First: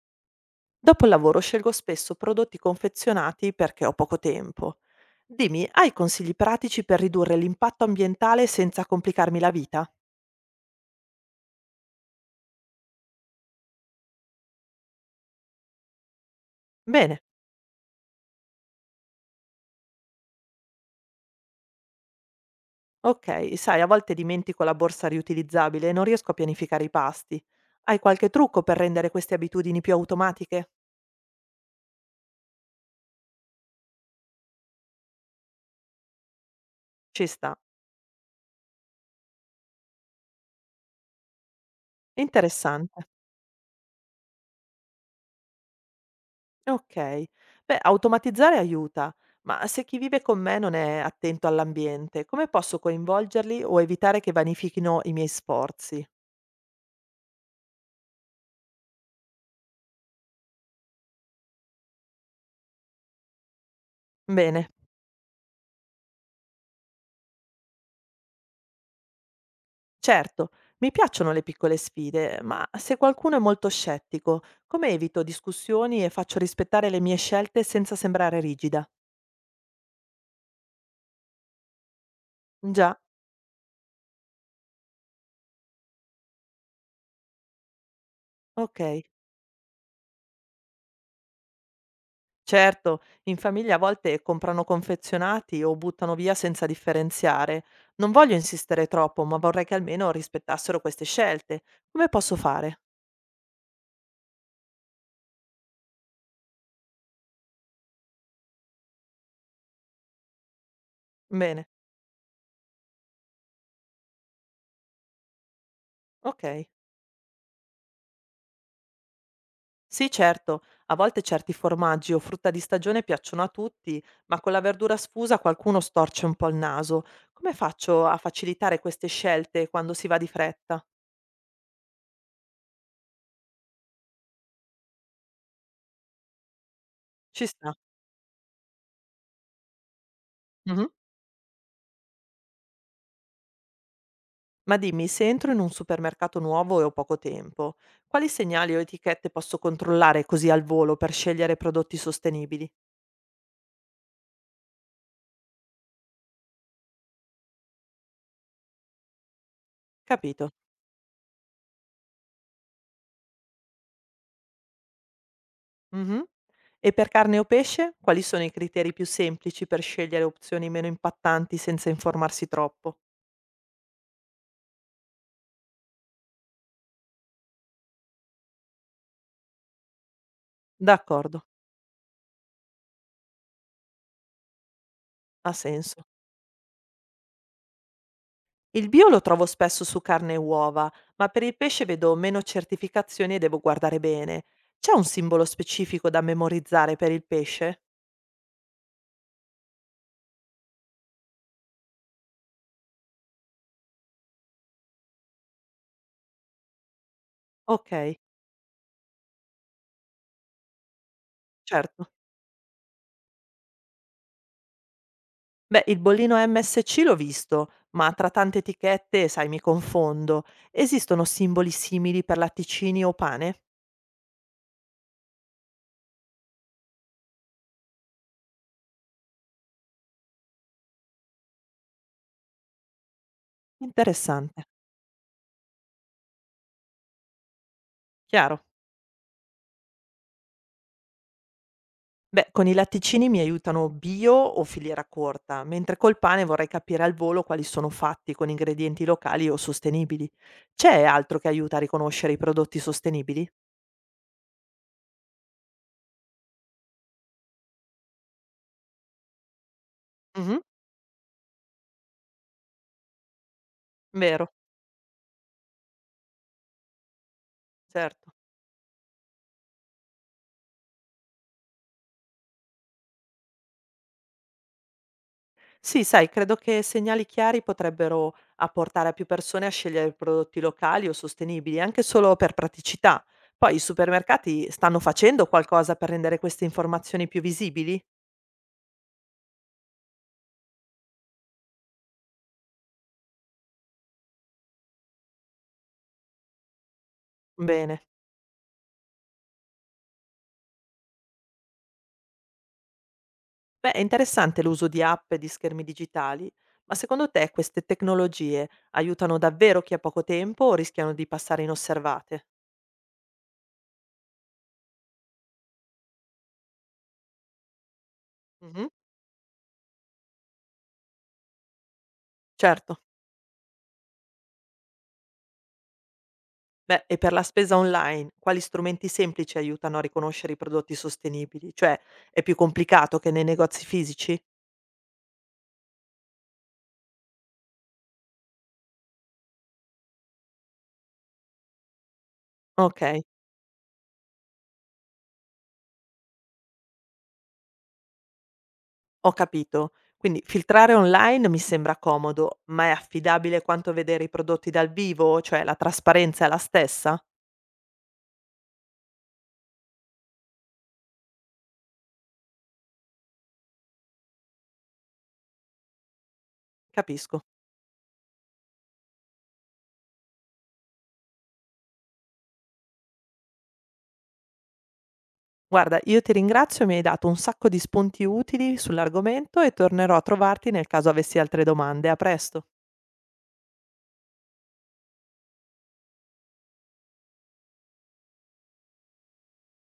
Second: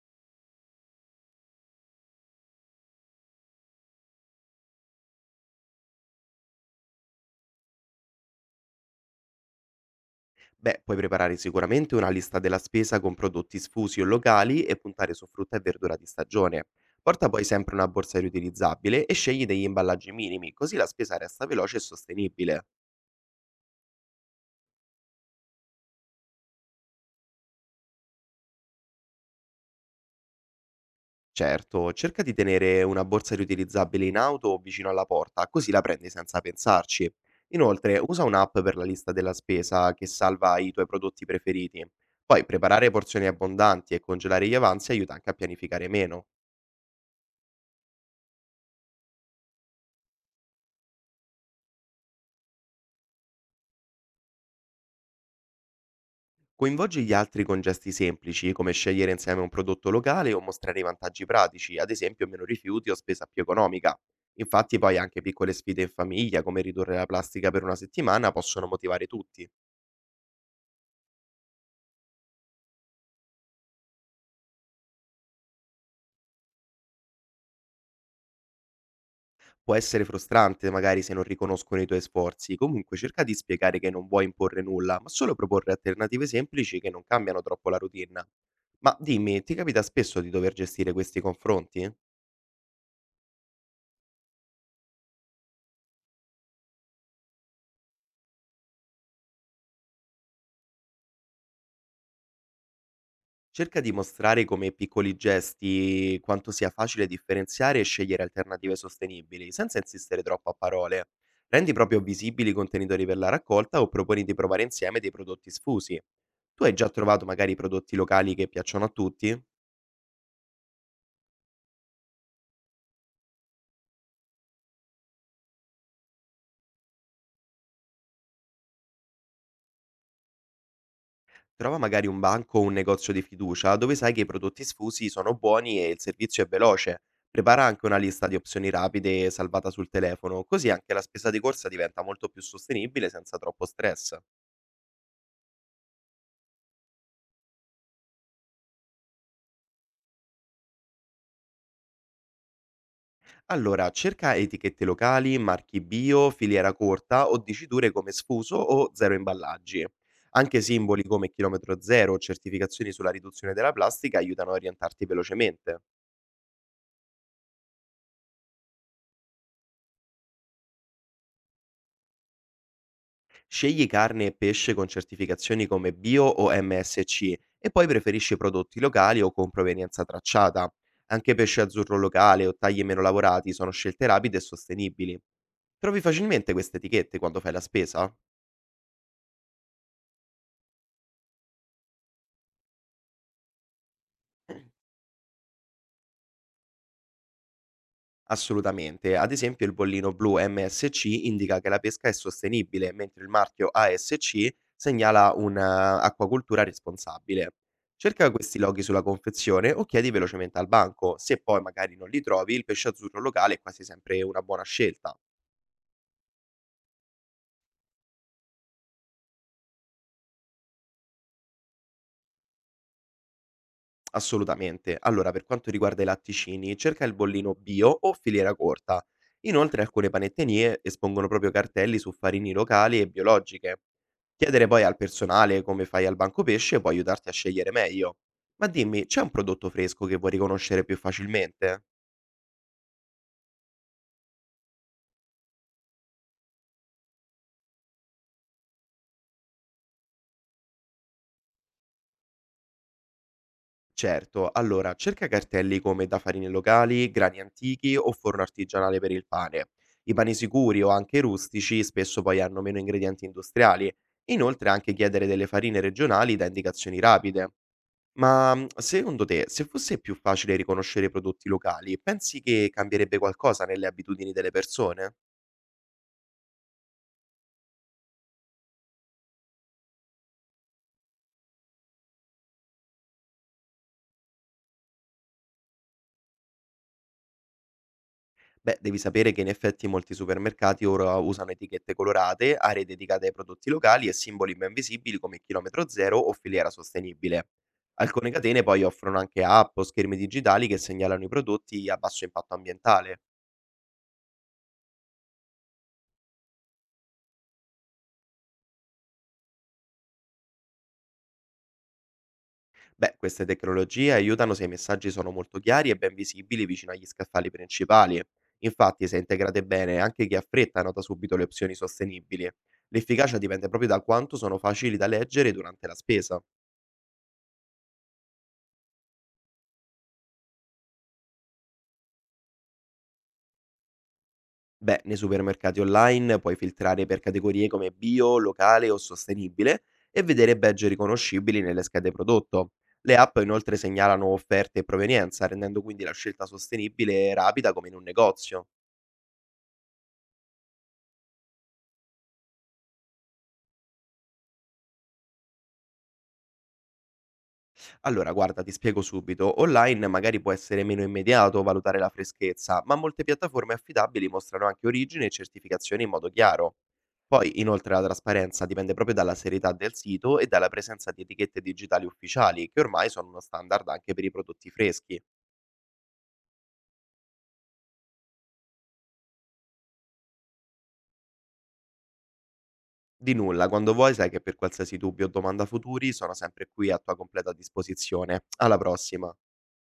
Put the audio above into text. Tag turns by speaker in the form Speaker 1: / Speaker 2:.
Speaker 1: Dopo il lavoro scelgo spesso prodotti confezionati perché ho poco tempo. Dimmi, hai consigli pratici per ridurre l'impatto ambientale senza complicarmi la vita?
Speaker 2: Beh, puoi preparare sicuramente una lista della spesa con prodotti sfusi o locali e puntare su frutta e verdura di stagione.
Speaker 1: Bene,
Speaker 2: Porta poi sempre una borsa riutilizzabile e scegli degli imballaggi minimi, così la spesa resta veloce e sostenibile.
Speaker 1: ok, sai, a volte dimentico la borsa riutilizzabile e non riesco a pianificare i pasti. Hai qualche trucco per rendere queste abitudini più automatiche?
Speaker 2: Certo, cerca di tenere una borsa riutilizzabile in auto o vicino alla porta, così la prendi senza pensarci.
Speaker 1: Ci sta,
Speaker 2: Inoltre, usa un'app per la lista della spesa che salva i tuoi prodotti preferiti. Poi preparare
Speaker 1: interessante.
Speaker 2: porzioni abbondanti e congelare gli avanzi aiuta anche a pianificare meno.
Speaker 1: Ok, beh, automatizzare aiuta, ma se chi vive con me non è attento all'ambiente, come posso coinvolgerli o evitare che vanifichino i miei sforzi?
Speaker 2: Coinvolgi gli altri con gesti semplici, come scegliere insieme un prodotto locale o mostrare i vantaggi pratici, ad esempio meno rifiuti o spesa più economica.
Speaker 1: Bene.
Speaker 2: Infatti poi anche piccole sfide in famiglia, come ridurre la plastica per una settimana, possono motivare tutti.
Speaker 1: Certo, mi piacciono le piccole sfide, ma se qualcuno è molto scettico, come evito discussioni e faccio rispettare le mie scelte senza sembrare rigida?
Speaker 2: Può essere frustrante magari se non riconoscono i tuoi sforzi, comunque
Speaker 1: Già,
Speaker 2: cerca di spiegare che non vuoi imporre nulla, ma solo proporre alternative semplici che non cambiano troppo la routine.
Speaker 1: ok.
Speaker 2: Ma dimmi, ti capita spesso di dover gestire questi confronti?
Speaker 1: Certo, in famiglia a volte comprano confezionati o buttano via senza differenziare. Non voglio insistere troppo, ma vorrei che almeno rispettassero queste scelte. Come posso fare?
Speaker 2: Cerca di mostrare come piccoli gesti quanto sia facile differenziare e scegliere alternative sostenibili, senza insistere troppo a parole.
Speaker 1: Bene,
Speaker 2: Rendi proprio visibili i contenitori per la raccolta o proponi di provare insieme dei prodotti sfusi.
Speaker 1: ok.
Speaker 2: Tu hai già trovato magari prodotti locali che piacciono a tutti?
Speaker 1: Sì, certo, a volte certi formaggi o frutta di stagione piacciono a tutti, ma con la verdura sfusa qualcuno storce un po' il naso. Come faccio a facilitare queste scelte quando si va di fretta?
Speaker 2: Trova magari un banco o un negozio di fiducia dove sai che i prodotti sfusi sono buoni e il servizio è veloce.
Speaker 1: Ci
Speaker 2: Prepara
Speaker 1: sta.
Speaker 2: anche una lista di opzioni rapide salvata sul telefono, così
Speaker 1: Mhm.
Speaker 2: anche la spesa di corsa diventa molto più sostenibile senza troppo stress.
Speaker 1: Ma dimmi, se entro in un supermercato nuovo e ho poco tempo, quali segnali o etichette posso controllare così al volo per scegliere prodotti sostenibili?
Speaker 2: Allora, cerca etichette locali, marchi bio, filiera corta o diciture come sfuso o zero imballaggi.
Speaker 1: Capito.
Speaker 2: Anche simboli come chilometro zero o certificazioni sulla riduzione della plastica aiutano a orientarti velocemente.
Speaker 1: Mhm. E per carne o pesce, quali sono i criteri più semplici per scegliere opzioni meno impattanti senza informarsi troppo?
Speaker 2: Scegli carne e pesce con certificazioni come bio o MSC e poi preferisci prodotti locali o con provenienza tracciata. Anche
Speaker 1: D'accordo.
Speaker 2: pesce azzurro locale o tagli meno lavorati sono scelte rapide e sostenibili.
Speaker 1: Ha
Speaker 2: Trovi
Speaker 1: senso.
Speaker 2: facilmente queste etichette quando fai la spesa?
Speaker 1: Il bio lo trovo spesso su carne e uova, ma per il pesce vedo meno certificazioni e devo guardare bene. C'è un simbolo specifico da memorizzare per il pesce?
Speaker 2: Assolutamente. Ad esempio il bollino blu MSC indica che la pesca è sostenibile, mentre il marchio ASC segnala un'acquacoltura responsabile.
Speaker 1: Ok,
Speaker 2: Cerca questi loghi sulla confezione o chiedi velocemente al banco. Se poi magari non
Speaker 1: certo.
Speaker 2: li trovi, il pesce azzurro locale è quasi sempre una buona scelta.
Speaker 1: Beh, il bollino MSC l'ho visto, ma tra tante etichette, sai, mi confondo. Esistono simboli simili per latticini o pane?
Speaker 2: Assolutamente. Allora, per quanto riguarda i latticini, cerca il bollino bio o filiera corta. Inoltre, alcune panetterie espongono proprio cartelli su farine locali e biologiche.
Speaker 1: Interessante.
Speaker 2: Chiedere poi al personale come fai al banco pesce può aiutarti a scegliere meglio.
Speaker 1: Chiaro.
Speaker 2: Ma dimmi, c'è un prodotto fresco che vuoi riconoscere più facilmente?
Speaker 1: Beh, con i latticini mi aiutano bio o filiera corta, mentre col pane vorrei capire al volo quali sono fatti con ingredienti locali o sostenibili. C'è altro che aiuta a riconoscere i prodotti sostenibili?
Speaker 2: Certo, allora cerca cartelli come da farine locali, grani antichi o forno artigianale per il pane. I pani
Speaker 1: Mhm,
Speaker 2: sicuri o anche rustici spesso poi hanno meno ingredienti industriali.
Speaker 1: vero,
Speaker 2: Inoltre anche chiedere delle farine regionali dà indicazioni rapide.
Speaker 1: certo.
Speaker 2: Ma secondo te, se fosse più facile riconoscere i prodotti locali, pensi che cambierebbe qualcosa nelle abitudini delle persone?
Speaker 1: Sì, sai, credo che segnali chiari potrebbero apportare a più persone a scegliere prodotti locali o sostenibili, anche solo per praticità. Poi i supermercati stanno facendo qualcosa per rendere queste informazioni più visibili?
Speaker 2: Beh, devi sapere che in effetti molti supermercati ora usano etichette colorate, aree dedicate ai prodotti locali e simboli ben visibili come chilometro zero o filiera sostenibile.
Speaker 1: Bene.
Speaker 2: Alcune catene poi offrono anche app o schermi digitali che segnalano i prodotti a basso impatto ambientale.
Speaker 1: Beh, è interessante l'uso di app e di schermi digitali, ma secondo te queste tecnologie aiutano davvero chi ha poco tempo o rischiano di passare inosservate?
Speaker 2: Beh, queste tecnologie aiutano se i messaggi sono molto chiari e ben visibili vicino agli scaffali principali.
Speaker 1: Mhm,
Speaker 2: Infatti, se integrate bene, anche chi ha fretta nota subito le opzioni sostenibili.
Speaker 1: certo.
Speaker 2: L'efficacia dipende proprio da quanto sono facili da leggere durante la spesa.
Speaker 1: Beh, e per la spesa online, quali strumenti semplici aiutano a riconoscere i prodotti sostenibili? Cioè, è più complicato che nei negozi fisici?
Speaker 2: Beh, nei supermercati online puoi filtrare per categorie come bio, locale o sostenibile e vedere badge riconoscibili nelle schede prodotto.
Speaker 1: Ok,
Speaker 2: Le app inoltre segnalano offerte e provenienza, rendendo quindi la scelta sostenibile e rapida come in un negozio.
Speaker 1: ho capito. Quindi filtrare online mi sembra comodo, ma è affidabile quanto vedere i prodotti dal vivo? Cioè, la trasparenza è la stessa?
Speaker 2: Allora, guarda, ti spiego subito. Online magari può essere meno immediato valutare la freschezza, ma molte piattaforme affidabili mostrano anche origine e certificazioni in modo chiaro.
Speaker 1: Capisco.
Speaker 2: Poi, inoltre, la trasparenza dipende proprio dalla serietà del sito e dalla presenza di etichette digitali ufficiali, che ormai sono uno standard anche per i prodotti freschi.
Speaker 1: Guarda, io ti ringrazio, mi hai dato un sacco di spunti utili sull'argomento e tornerò a trovarti nel caso avessi altre domande. A presto.
Speaker 2: Di nulla, quando vuoi sai che per qualsiasi dubbio o domanda futuri sono sempre qui a tua completa disposizione. Alla prossima!